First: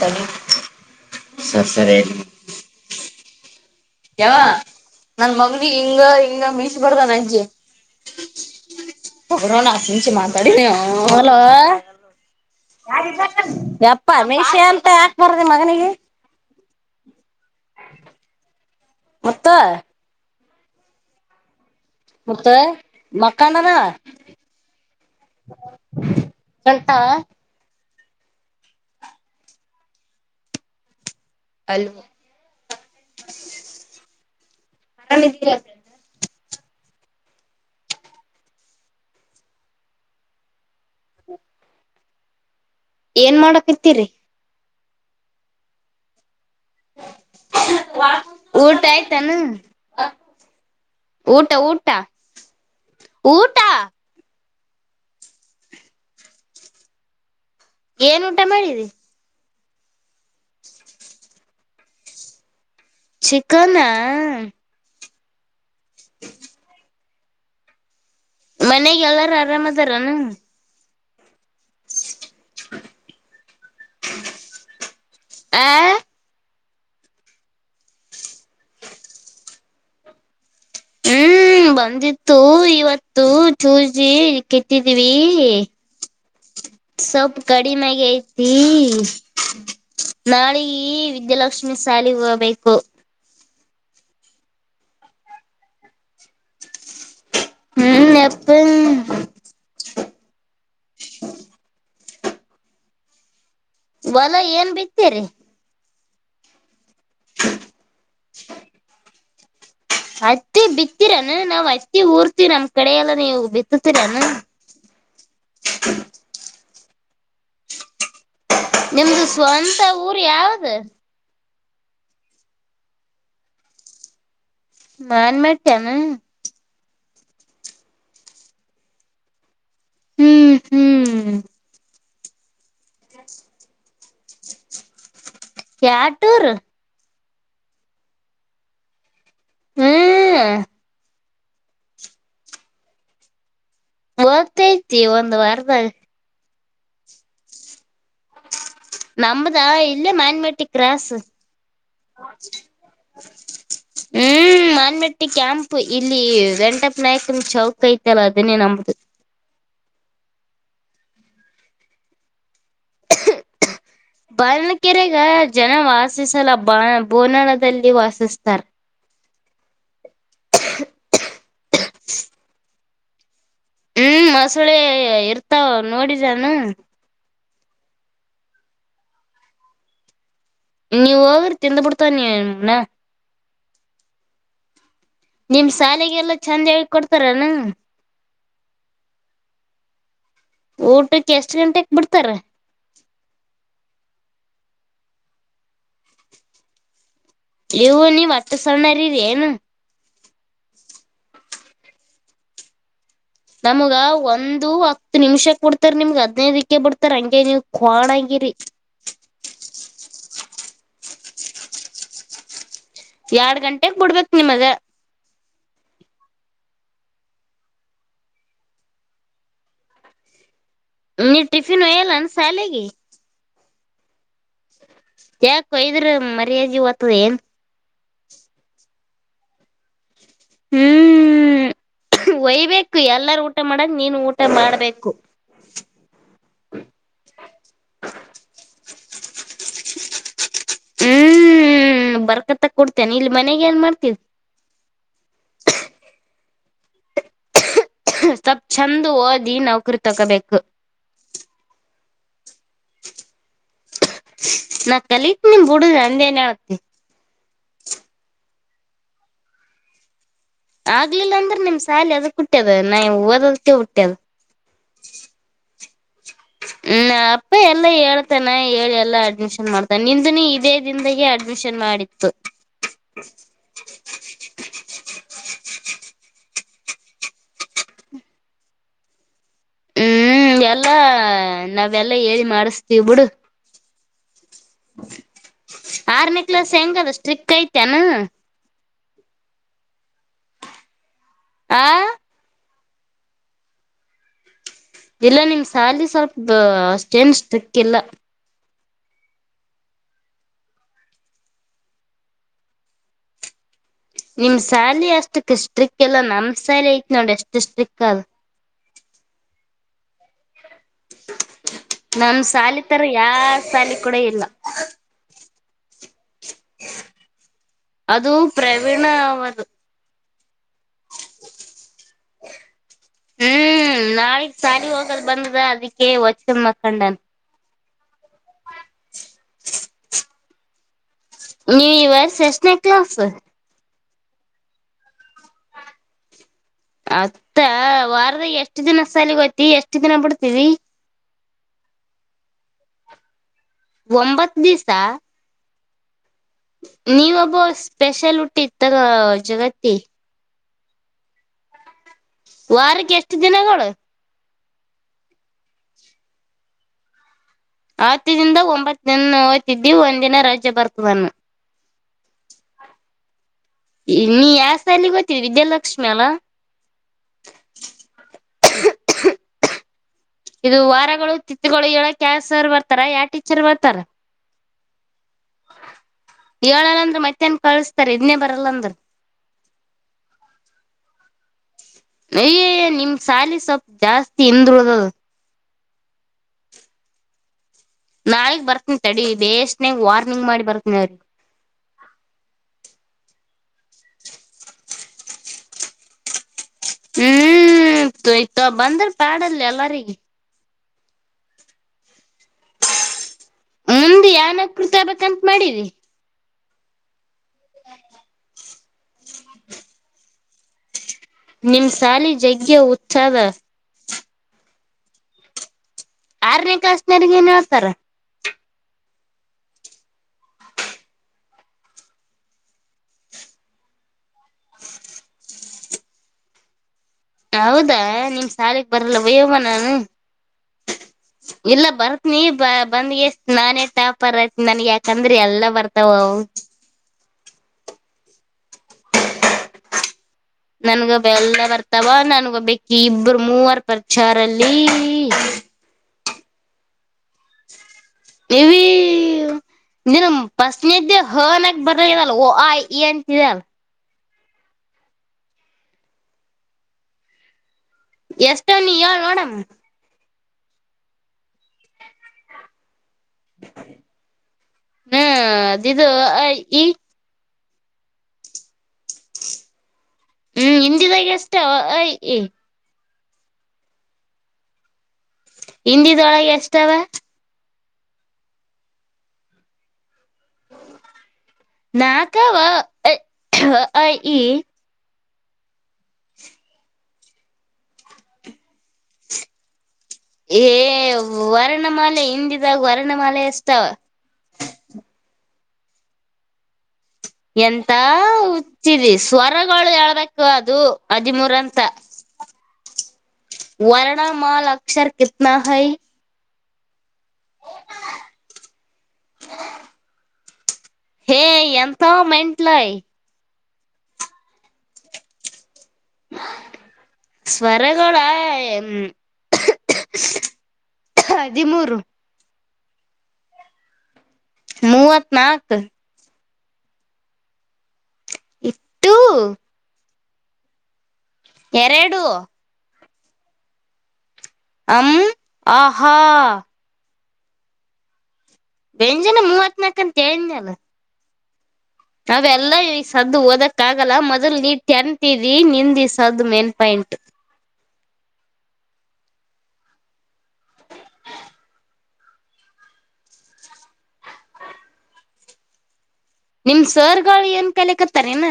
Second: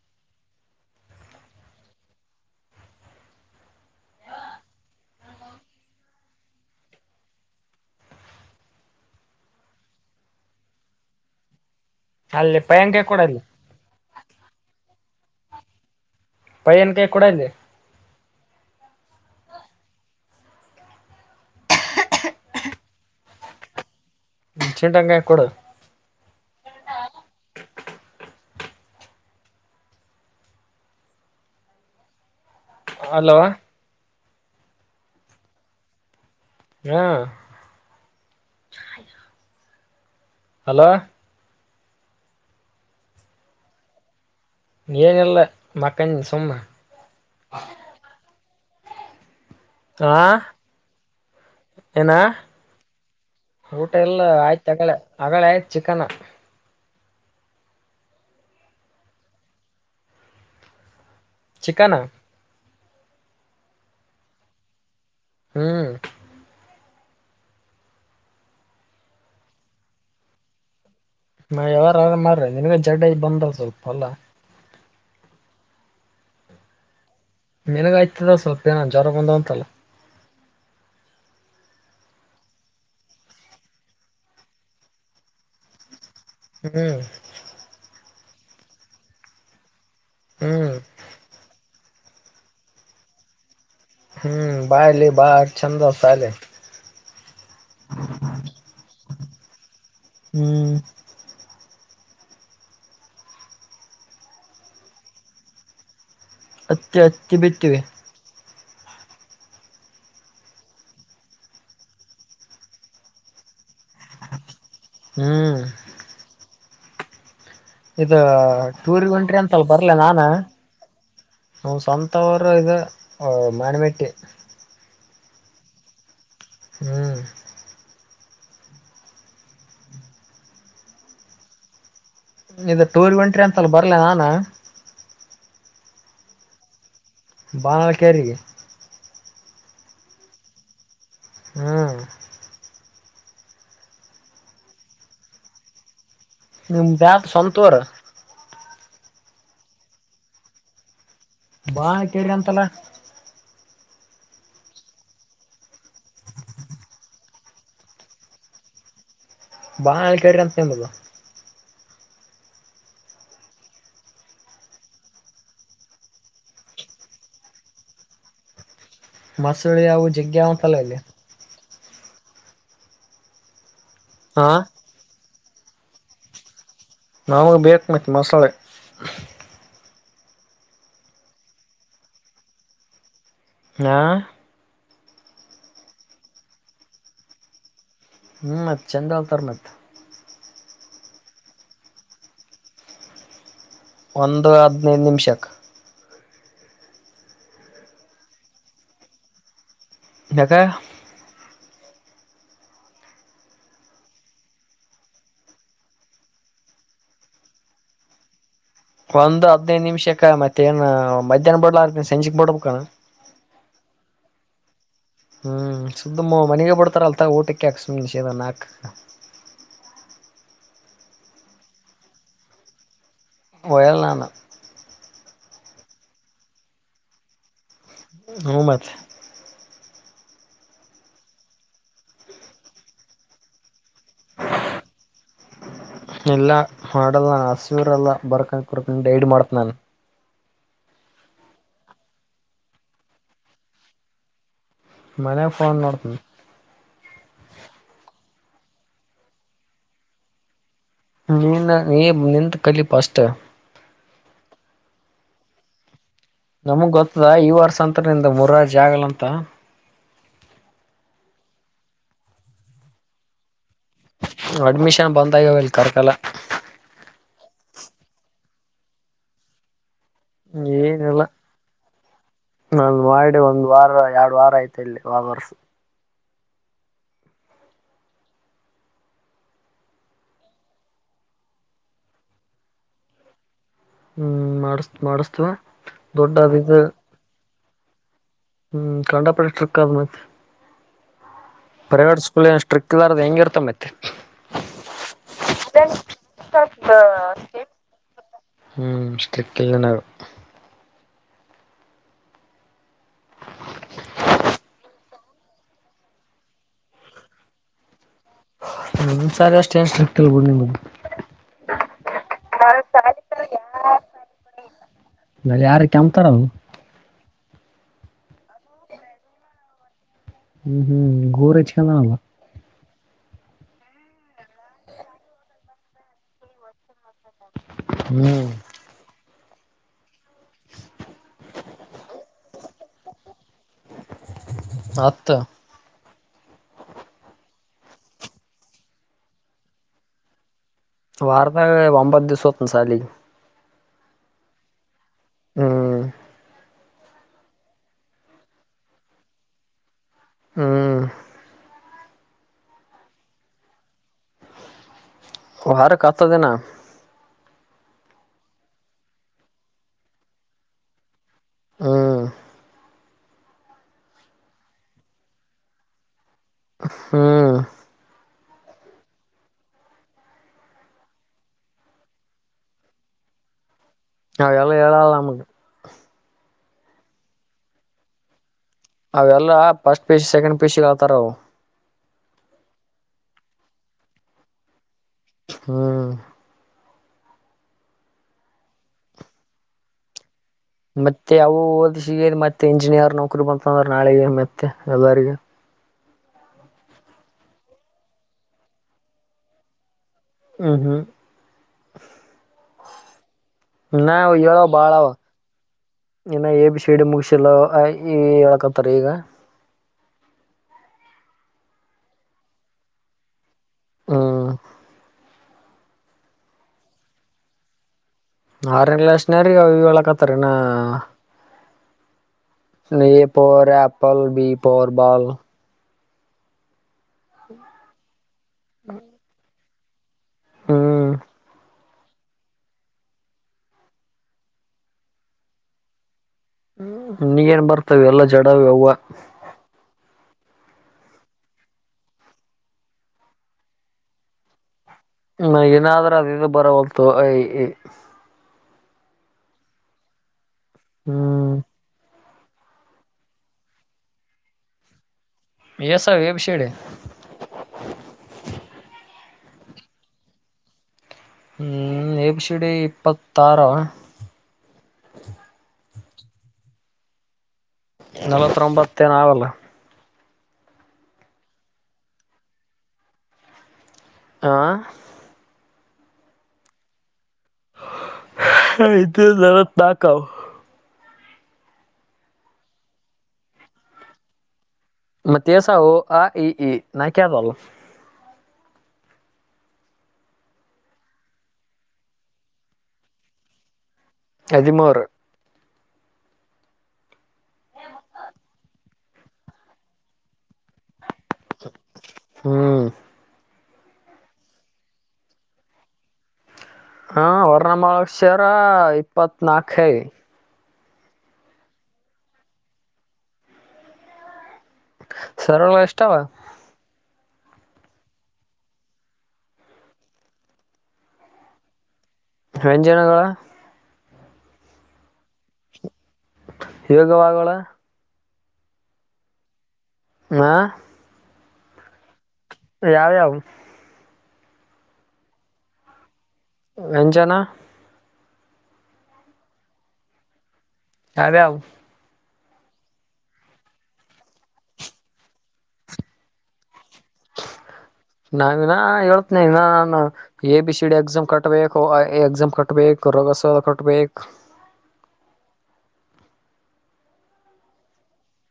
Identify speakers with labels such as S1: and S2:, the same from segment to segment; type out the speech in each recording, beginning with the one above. S1: ಟ ಸರ್ ಸರಿ [inaudible] ಯವ್ವ ನನ್ ಮಗನ ಹಿಂಗ ಹಿಂಗ ಮೀಸೆ ಬರ್ದಾರ ಅಜ್ಜಿ [unintelligible]
S2: [unintelligible]
S1: ಅವರನ ಆಸಿ ಮಾತಾಡಿಲೋ
S2: ಅಲ್ಲಿ ಪಯನ್ಕಾಯಿ ಕೊಡ ಅಲ್ಲಿ
S1: [unintelligible] ಯಪ್ಪ ಮೀಶೆ ಅಂತ ಯಾಕ್ ಬರದಿ ಮಗನಿಗೆ.
S2: ಪೈಯನ್ ಕೈಯಾಗ ಕೊಡಲ್ಲಿ. [inaudible]
S1: ಮತ್ತ ಮುತ್ತು ಮಕಂಡನ.
S2: ಮುಚೆಂಟಂಗ ಎಕ್ಕಡು
S1: ಗಂಟಾ
S2: [inaudible]
S1: ಹಲೋ
S2: ಹಲೋ.
S1: ಆರಾಮ್ ಇದ್ದೀರಾ, ಬ್ರದರ್ [unintelligible]
S2: ಹಾ ಹಲೋ
S1: ಏನ್ ಮಾಡಾಕತ್ತೀರಿ
S2: ಏನ್ ಇಲ್ಲ ಮಕ್ಕಂದಿನಿ ಸುಮ್ಮನೆ
S1: [inaudible] ಊಟ ಆಯ್ತಾನು
S2: ಹಾ
S1: ಊಟ ಊಟ
S2: ಏನ ಊಟ ಎಲ್ಲ ಆಯ್ತು ಅಗಳೆ ಹಗಳೆ ಚಿಕನ [inaudible]
S1: ಏನ್ ಊಟ ಮಾಡಿದಿ
S2: ಚಿಕನ್
S1: ಚಿಕನಾ
S2: ಹ್ಮ್
S1: ಮನೆಗೆ ಎಲ್ಲಾರು ಆರಾಮ್ದಾರನು
S2: ನಾ ಯಾವಾರ್ರ ಮಾಡ್ರ ನಿನ್ಗೆ ಜಡ ಈ ಬಂದ ಸ್ವಲ್ಪ ಅಲ್ಲ
S1: ಆ
S2: ಮೆನಗ ಆಯ್ತದ ಸ್ವಲ್ಪ ಏನ ಜ್ರ ಬಂದಾವಂತಲ್ಲ
S1: ಹ್ಮ್ ಹ್ಮ್ ಬಂದಿತ್ತು ಇವತ್ತು ಚೂಸಿ ಕೆಟ್ಟಿದೀವಿ
S2: ಹ್ಮ್
S1: ಸೊಪ ಕಡಿಮೆಗಯತಿೀ ನಾಳಗ
S2: ಹ್ಮ್
S1: ವಿದ್ಯಾಲಕ್ಷ್ಮಿ ಸಾಲಿ ಹೋಗಬೇಕು
S2: ಹ್ಮ್ ಬಹಲೆ ಬಾರ ಛಂದ ಅಾಲ
S1: ಹ್ಮ್ ಎಪ್ಪ
S2: ಹ್ಮ್
S1: ಒಲ ಏನ್ ಬಿತ್ತೀರಿ
S2: ಅತ್ತಿ ಅತ್ತಿ ಬಿಟ್ಟಿವೆ
S1: ಅತ್ತಿ ಬಿತ್ತೀರಾನ ನಾವ್ ಅತ್ತಿ ಊರ್ತಿ ನಮ್ ಕಡೆ ಎಲ್ಲಾ ನೀವು ಬಿತ್ತತೀರಾನ
S2: ಹ್ಮ್ ಇ ಟೂರಿ
S1: ನಿಮ್ದು
S2: ಉಟ್ರಿ ಅಂತಲ್
S1: ಸ್ವಂತ
S2: ಬರ್ಲ ನಾನ
S1: ಊರ್ ಯಾವ್ದ
S2: ನ ಸ್ವಂತವರು ಇ ಮಣಮೆಟ್ಟಿ
S1: ಮಾನ್ ಮಾಡಟ್ಟನು
S2: ಹ್ಮ್
S1: ಹ್ಮ್ ಹ್ಮ್
S2: ಇ ಟೂರ್ ಒಂಟ್ರಿ ಅಂತಲ್ಲ ಬರ್ಲ ನಾನ
S1: ಕ್ಯಾಟೂರ್
S2: ಬಾನಳ ಕೆರಿ
S1: ಹ್ಮ್
S2: ಹ್ಮ್
S1: ಹಓದ್ತೈತಿ ಒಂದ್ ವಾರದಾಗ
S2: ನಿಮ ಬ್ಯಾಸ್ ಸಂತೋರ
S1: ನಮದ ಇಲ್ಲೇ ಮಾನ್ಮಟ್ಟಿ ಕ್ರಸ್
S2: ಬಾ ಕೇಳಿ ಅಂತಲ್ಲ
S1: ಹ್ಮ್ ಹ್ಮ ಮಾನ್ಮಟ್ಟಿ ಕ್ಯಾಂಪ್ ಇಲ್ಲಿ ವೆಂಟಪ್ಪ ನಾಯಕನ ಚೌಕ ಐತಲ್ಲ ಅದನ್ನೇ ನಮ್ದ
S2: ಬಾಳಳ್ ಕ್ರ ಅಂತ ನಿದು
S1: ಬಾಣಲ್ಕೆರೆಗ ಜನ ವಾಸಿಸಲ್ಲ ಬ ಬೋನಾಳದಲ್ಲಿ ವಾಸಿಸ್ತಾರ
S2: ಮಸಳಿ ಯವು ಜಿಗ್ಗ ಉಂಂತಲ್ಲ ಇಲ್ಲಿ
S1: ಹ್ಮ್
S2: ಹಾ
S1: ಮೊಸಳೆ ಇರ್ತಾವ ನೋಡಿದಾನು
S2: ನಮಗೆ ಬೇಕು ಮತ್ತು ಮಸಳೆ
S1: ನೀ ಹೋಗರಿ ತಿಿಂದ ಪಡ್ತಾ ನೀಣ
S2: ಹಾ
S1: ನಿಮ್ ಶಾಲೆಗೆಲ್ಲಾ ಚೆಂದ ಆಾಗಿ ಕೊಡ್ತಾರನು
S2: ಹ್ಮ್ ಮತ್ತ ಚಂದ ಅತಾರ ಮತ್ತ
S1: ಊಟಕ್ಕೆ ಎಷ್ಟ್ ಗಂಟೆಕ್ ಬಿಡ್ತಾರ
S2: ಒಂದು ಹದಿನೈದು ನಿಮಿಷಕ್ಕೆ
S1: ಲವು ನೀ ಒತ ಸಣನ ರ ಏನು
S2: ನಕ್ಕ
S1: ನಮ್ಗ ಒಂದು ಹತ್ತು ನಿಮಿಷಕ್ ಬಿಡ್ತಾರೆ ನಿಮ್ಗ ಹದ್ನೈದಕ್ಕೆ ಬಿಡ್ತಾರ ಹಂಗೆ ನೀ ಕೊಣೆ ರಿ
S2: ಒಂದು ಹದ್ಐದ್ ನಿಮ್ಷಕ್ಕ ಮತ್ತೆ ಏನ ಮಧ್ಯಾಹ್ನ ಬಡ್ಲಾರ್ದೆ ಸಂಜೆಕ್ ಬಡ್ಬೇಕಾನ.
S1: ಎರಡ್ ಗಂಟೆಗ್ ಬಿಡ್ಬೇಕೇ ನಿಮಗ.
S2: ಹ್ಮ್ ಸುದ್ದಮ ಮನೆಗೆ ಬಡ್ತಾರ್ಅಲ್ ತೊಗ ಊಟಕ್ಕೆ ಸುಮ್ನ [unintelligible]
S1: ನೀ ಟಿಫಿನ್ ಹಯ್ಯಲ್ಲ ಶಾಲೆಗೆ.
S2: ಒಯಲ್ಲ ನಾನು.
S1: ಯಾಕ್ ಹೊಯ್ದ್ರೆ ಮರ್ಯಾದೆನ್
S2: ಹೂ ಮತ್
S1: ಹ್ಮ್ ಒಯ್ಬೇಕು ಎಲ್ಲಾರು ಊಟ ಮಡಂಗ್ ನೀನು ಊಟ ಮಾಡ್ಬೇಕು.
S2: ಇಲ್ಲಾ ಮಾಡಲ್ಲ ಹಸಿವ್ರು ಎರಲ್ಲ ಬರ್ಕ ಪರ್ರ್ಕೊಂಡ್ ಹೈಡ್ ಮಾಡ್ತಿನ್ ನಾನು.
S1: ಹ್ಮ್ ಬರ್ಕತ್ತ ಕೊಡ್ತೇನ್ ಇಲ್ ಮನೆಗ್ ಏನ್ ಮಾಡ್ತ್ಯ
S2: ಮನೆಗ್ ಫೋನ್ ನೋಡ್ತಿನ್.
S1: ಸ್ವಲ್ಪ್ ಚಂದ್ ಓದಿ ನೌಕ್ರಿ ತಕೋಬೇಕು.
S2: ನೀನಾ ನೀ ನಿಂದ್ ಕಲಿ ಪಸ್ಟ್.
S1: ನಾ ಕಲಿತಿನ್ ಬುಡುು ನಾನ್ದೇನ್,
S2: ನಮಗ್ ಗೊತ್ತದ ಈ ವರ್ಸಂತ ನಿಂದ್ ಮುರಾರ್ಜ್ ಆಗಲಂತ.
S1: ಆಗ್ಲಿಲ್ಲ ಅಂದ್ರೆ ನಿಮ್ ಸಾಲಿ ಎದಕ್ ಕುಟ್ಟ್ಯದ ನಾ ಓದದ್ಕೆ
S2: ಅಡ್ಮಿಷನ್ ಬಂದಾಗ್ಯಾವ ಇಲ್ಲಿ ಕರ್ಕಲ್ಲ.
S1: ಹ್ಮ ಅಪ್ಪ ಎಲ್ಲಾ ಹೇಳ್ತನ ಹೇಳಿ ಎಲ್ಲಾ ಅಡ್ಮಿಷನ್ ಮಾಡ್ ನಿಂದುನು ಇದೇ
S2: ಏನಿಲ್ಲ
S1: ದಿನ್ದಾಗೆ ಅಡ್ಮಿಷನ್ ಮಾಡಿತ್ತು.
S2: ನಾನ್ ಮಾಡಿ ಒಂದ್ ವಾರ ಎರಡು ವಾರ ಆಯ್ತ ಇಲ್ಲಿ [unintelligible]
S1: ಹ್ಮ್ ಎಲ್ಲಾ ನಾವೆಲ್ಲಾ ಹೇಳಿ ಮಾಡಸ್ತೀವಿ ಬಿುಡು.
S2: ಹ್ಮ್ ಮಾಡಸ್ ಮಾಡಸ್ತವ
S1: ಆರ್
S2: ದೊಡ್ಡ
S1: ನೇ
S2: ಅದ
S1: ಕ್ಲಾಸ್
S2: ಇದು
S1: ಹೆಂಗ್ ಅದ ಸ್ಟ್ರಿಕ್ ಐತೆನ.
S2: ಹ್ಮ್ ಕಂಡಪ ಸ್ಟ್ರಿಕ್ ಆದ್ ಮತ್ತೆ
S1: ಆ
S2: ಪ್ರೈವೇಟ್ ಸ್ಕೂಲ್ ಸ್ಟ್ರಿಕ್ - [unintelligible] ಇರ್ಲಾರ್ದೆ ಹೆಂಗ್ ಇರ್ತನ್ ಮತ್
S1: ಇಲ್ಲ ನಿಮ್ ಸಾಲಿ ಸ್ವಲ್ಪ ಅಷ್ಟೇನ್ ಸ್ಟಿಟ್ ಇಲ್ಲ.
S2: ಹ್ಮ್ ಸ್ಟ್ರಿಟ್ ಇಲ್ಲ ನಾವು. [inaudible]
S1: ನಿಮ್ ಸಾರಿ ಅಷ್ಟಕ್ ಸ್ಟ್ರಿಕ್ ಎಲ್ಲ ನಮ್ ಸಾಲಿ ಐತ್ ನೋಡಿ ಎಷ್ಟು ಸ್ಟ್ರಿಕ್ ಅದ.
S2: ನಿಮ್ ಸಾಲಿ ಅಷ್ಟೇನ್ ಸ್ಟ್ರಿಟ್ ಇಲ್ ಬಿಡ್ - -
S1: ನಮ್ ಸಾಲಿ ತರ ಯಾರ್ ಸಾಲಿ ಕೂಡ ಇಲ್ಲ.
S2: ಅಲ್ಲಿಯಾರು ಕೆಮ್ತಾರದು.
S1: ಅದು ಪ್ರವೀಣ ಅವದು.
S2: ಹ್ಮ್ ಹ್ಮ್ ಗೂರ್ ಹಚ್ [unintelligible]
S1: ಹ್ಮ್ ನಾಳಿಗ್ ಸಾಲಿ ಹೋಗದ್ ಬಂದ್ ಅದ ಅದಿಕ್ಕೆ ವಾಚ್ಕೊಂಡ್ ಮಕ್ಕಂಡನ.
S2: ಹ್ಮ್
S1: ನೀನ್ ಇ ವರ್ಷ್ ಎಸ್ಟ್ನೆ ಕ್ಲಾಸು.
S2: ಹತ್ತು
S1: ಹತ್ತ ವಾರದಾಗ ಎಷ್ಟ ದಿನ ಸಾಲಗೋಯ್ತಿ ಎಷ್ಟ್ ದಿನ ಬಿಡ್ತೀದಿದಿ.
S2: ವಾರ್ದಾಗ ಒಂಬತ್ತು ದಿಸ ಹೊತ್ತಿನ್ ಸಾಲಿಗೆ.
S1: ಒಂಬತ್ ದಿಸ.
S2: ಹ್ಮ್
S1: ನೀನ್ ಒಬ್ಬ ಸ್ಪೆಷಲ್ ಹುಟ್ಟಿ ತಗ ಜಗತ್ತಿಗೆ
S2: ಹ್ಮ್
S1: ವಾರಕ್ಕೆ ಎಷ್ಟು ದಿನಗಳು.
S2: ವಾರಕ್ ಹತ್ತು ದಿನ.
S1: ಹತ್ತುದಿಂದಗ್ ಒಂಬತ್ತು ಹೋಯ್ತಿದ್ದಿ ಒಂದಿನ ರಜೆ ಬರ್ತದೆನೂ.
S2: ಹ್ಮ
S1: ನೀ ಯಾವ್ ಸಾಲಿಗ್ ಹೊತ್ತಿದಿ ವಿದ್ಯಾಲಕ್ಷ್ಮಿ ಅಲ.
S2: ಹ್ಮ್
S1: ಇದು ವಾರಗಳು ತಿತ್ಗಳು ಹೇಳಕ್ ಯ ಸರ್ ಬರ್ತಾರ ಯಾವ ಟೀಚರ್ ಬರ್ತಾರ
S2: ಹ ಎಲ್ಲ ಎಳಲ್ಲಾಮ
S1: ಏ ಅಂದ್ರೆ ಮತ್ತಹನ್ ಕಳಸ್ತಾರೆ ಇದನ್ನೇ ಬರಲ್ಲ ಅ
S2: ಅವೆಲ್ಲಾ ಫಸ್ಟ್ ಪೀಸ್ ಸೆಕೆಂಡ್ ಪೀಶಿಗೆತಾರ ಅವ
S1: ಅಯ್ಯಯ್ಯ ನಿಮ್ ಸಾಲಿ ಸ್ವಲ್ಪ್ ಜಾಸ್ತಿ ಹಿಂದರುಳ
S2: ಹ್ಮ್
S1: ನಾಳಗ್ ಬರ್ತೀನ ತಡಿ ಬೇಷ್ಟನೆಗ್ ವಾರ
S2: ಮತ್ತೆ ಅವು ಓದ್ ಸಿಗ ಮತ್ತೆ ಇಂಜಿನಿಯರ್ ನೌಕರಿ ಬಂತ ನಾಳೆಗೆ ಮೆತ್ತೆ ಎಲ್ಲರಿಗ
S1: ಹ್ಮ್ ಇತ ಬಂದ್ರ ಪಾಡಲ್ಲಿ ಎಲ್ಲಾರಗ
S2: ಹ್ಮ ಹಾ ನಾ
S1: ಮುಂದ್
S2: ಹೇಳ ಒಬ್ಬ
S1: ಯಾನಕ್
S2: ಬಾಳಾವ
S1: ಕುರ್ತಾಬೇಕಂತ ಮಾಡಿರಿ
S2: ಇ ಎ ಶಿಡಿ ಮುಗಿಸ ಎಲ್ಲ ಹೇಳಕತ್ತಾರೆ ಈಗ
S1: ಹ ನಿಮ್ ಸಾಲಿ ಜಗ್ಗೆ ಉತ್ಸದ
S2: ಹ್ಮ
S1: ಆರನೇ ಕ್ಲಾಸ್ನರೆಗ ಏನ್ ಹೇಳ್ತಾರ
S2: ಆರನೇ ಕ್ಲಾಸ ಅವರಿಗೆ ಹೇಳ ಕತ್ತಿ ನ A for apple B for ball
S1: ಹೌದಾ ನಿಮ್ ಶಾಲೆಗೆ ಬರಲ್ಲ ಬಯ್ಯೋಬ ನಾನು
S2: ಹ್ಮ
S1: ಇಲ್ಲ ಬರ್ತ್ನಿ ಬ ಬಂದ್ಗೆ ಎಷ್ಟ ನಾನೇ ಟಾಪರ್ಐತನಿ ನನ್ ಯಾಕಂದ್ರಿ ಎಲ್ಲಾ ಬರ್ತಾವ
S2: ನೀಗೇನ್ ಬರ್ತವ ಎಲ್ಲಾ ಜಡ್ವ
S1: ನನ್ಗ ಎಲ್ಲ ಬರ್ತಾವ ನನ್ಗಬ್ ಬಿ ಇಬ್ರು ಮೂವರ್ ಪರಿಚಾರಲ್ಲಿ
S2: ಹ ಏನಾದ್ರೂ ಅದ ಇದು ಬರ ಹೊಲ್ತು ಅ ಆ ಇ ಈ
S1: ನೀನು ಪಸ್ನ ಇದ್ದೆ ಅ
S2: ಹ್ಮ್
S1: ಹೋನ್ಕ ಬರಲ್ಲ ಆ ಇ ಅಂತಿರಲ್ಲ
S2: ಎಸ ಎೇಬ ಶೇಡೆ
S1: ಎಷ್ಟ ನೀ ಹೇಳ ನೋಡಮ್
S2: ಹ್ಮ್ ಎಬಿ ಸಿ ಡಿ ಇಪ್ಪತ್ತ ಆರ
S1: ಇದುಅ ಆ ಇ ಈ
S2: ನಲವತ್ಬತ್ತೇ ನಾವಲ್ಲ
S1: ಹ್ಮ್ ಹಿಂದಿದಾಗ ಅಷ್ಟ
S2: ಆ
S1: ಹಿಂದಿದೊಳಗೆ ಎಷ್ಟಾವ
S2: ಹಿಂದಿ ಒಳಗ ನಲ್ವತ್ನಾಕ್ ಅವ
S1: ನಾಕವಾ ಅ ಆ ಇ ಈ
S2: ಮತ್ತೇಸ ಆ ಈ ಈ ನಾ ಕ್ದ ಅಲ್ ಹ
S1: ಏ ವರ್ಣಮಾಲೆ ಹಿಂದಿದಾಗ ವರ್ಣಮಾಲೆ ಎಷ್ಟಾವ
S2: ಹದಿಮೂರು
S1: ಎಂತ ಹುಚ್ಚಿದ ಸ್ವರಗಳು ಹೇಳ್ಬೇಕು ಅದು ಹದಿಮೂರಂತ
S2: ಹ್ಮ್
S1: ವರ್ಣ ಮಾಲ ಅಕ್ಷರ ಕತನಾ ಹೈ
S2: ಹಾ ವರ್ಣಮಲ ಅಕ್ಷರ ಇಪ್ಪತ್ನಾಕೈ
S1: ಹ ಎಂತ ಮೆಂಟಲಯ
S2: ಸರಳ ಇಷ್ಟಾವ
S1: ಸ್ವರಗೋಳ ಹದಿಮೂರು
S2: ವ್ಯಂಜನಗಳ
S1: ಮೂವತ್ ನಾಲ್ಕು
S2: ಇವಾಗವಾಗಳ
S1: ಟ್ಟು
S2: ಹ
S1: ಎರಡು
S2: ಯಾವವು
S1: ಹಂ ಆಹಾ
S2: ನನ್ ಜನ
S1: ವ್ಯಂಜನ ಮೂವತ್ನಾಕ ಅಂತ ಕಲ್ಲ
S2: ಯದೇ ಅವು
S1: ಅವೆಲ್ಲ ಈ ಸದ್ದು ಓದಕ್ಕ ಆಗಲ್ಲ ಮೊದ್ಲ್ ನೀ ತೆಂತಿದಿ ನಿಂದಿ ಸದ್ದು ಮೆನ್ಪಾಯಂಟ್
S2: ಹ ನಾನಿನ ಹೇಳ್ತನ ಇ ನಾನ A B C D exam ಕಟ್ಬೇಕು ಎ ಎಕ್ಸಾಮ್ ಕಟ್ಬೇಕು ಬಸ ಕೊಟ್ಬೇಕು
S1: ನಿಮ ಸರ್ಗಳು ಏನ್ ಕಲೆ ಕತ್ತಾರ ಏನ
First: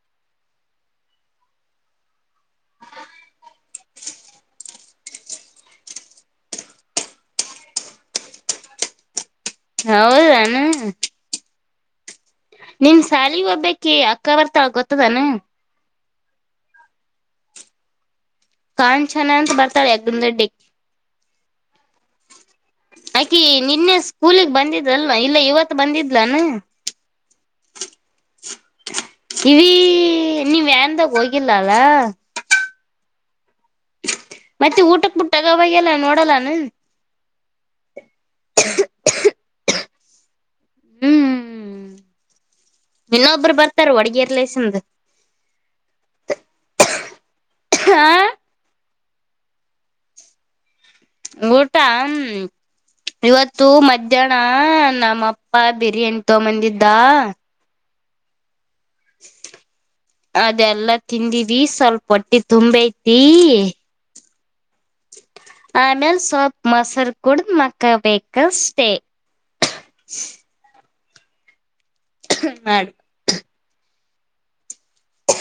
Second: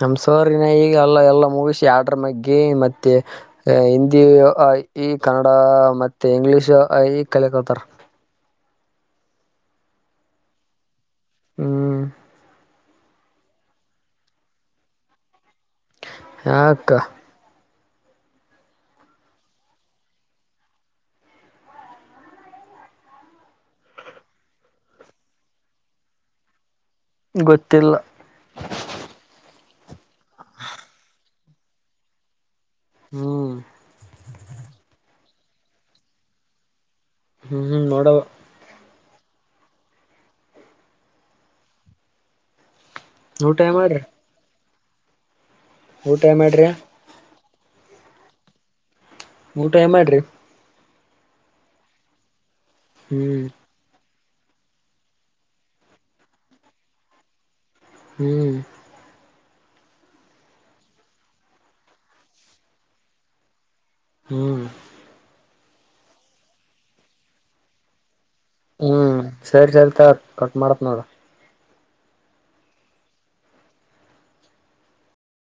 S2: ನಮ್ ಸೋರಿನಾ ಈಗ ಎಲ್ಲ ಎಲ್ಲ ಮೂವೀಸ್ ಆರ್ಡ್ರ ಮಗೆ ಮತ್ತೆ ಹಿಂದಿ ಈ ಕನ್ನಡ ಮತ್ತೆ ಇಂಗ್ಲಿಷ್ ಈ ಕಲ ಕಲತಾರ
S1: ಹೌದಾನ
S2: ಹ್ಮ್
S1: ನಿನ್ ಸಾಲಿ ಒಬ್ಬೇಕಿ ಅಕ್ಕ ಬರ್ತಾಳ ಗೊತ್ತದಾನ
S2: ಹಕ್ಕ
S1: ಕಾಣ ಚನ ಅಂತ ಬರ್ತಾಳೆ ಯಗ್ಗಂದ ರೆಡ್ಡಿ ಆಕಿ ನಿನ್ನೆ ಸ್ಕೂಲಗ್ ಬಂದಿದ್ಲ್ವಾ ಇಲ್ಲ ಇವತ್ತು ಬಂದಿದ್ಲಾನ
S2: ಗೊತ್ತಿಲ್ಲ
S1: ಇವೀ ನೀವ್ ವ್ಯಾನ್ದಾಗ ಹೋಗಿಲ್ಲ ಅಲ್ಲ
S2: ಹ್ಮ್
S1: ತಗ ಬಾಗ ಎಲ್ಲ ನೋಡಲ್ಲಾನ
S2: ಹ್ಮ್ ಹ್ಮ್ ನೋಡುವ
S1: ಹ್ಮ್ ಇನ್ನೊಬ್ರು
S2: ಊಟ ಏನ್
S1: ಬರ್ತಾರ ಹಡ್ಗಿರ್ಲಸನ್
S2: ಊಟೈಮೆಟ್ರ
S1: ಹ
S2: ಊಟ ಏ ಮಾಡ್ರಿ
S1: ಊಟ ಹ್ಮ
S2: ಹ್ಮ್
S1: ಇವತ್ತು ಮಧ್ಯ ಇದಣ ನಮ್ಮಪ್ಪ ಬಿರಿಯಾನಿ ತಗಂಬಂದಿದ್ದ
S2: ಹ್ಮ್
S1: ಅದೆಲ್ಲ ತಿಂದೀವಿ ಸ್ವಲ್ಪ ಹೊಟ್ಟಿ ತುಂಬಐತಿ
S2: ಹ್ಮ್
S1: ಆಮೇಲ್ ಸ್ವಲ್ಪಪ್ ಮೊಸರು ಕುೂಡ್ದ್ ಮಕ್ಕ ಬೇಕು
S2: ಹ್ಮ್ ಸರಿ ಸರಿ ತತ್ ಕಟ್ ಮಾಡತ್ ನೋಡ
S1: ಮಾಡ ಹ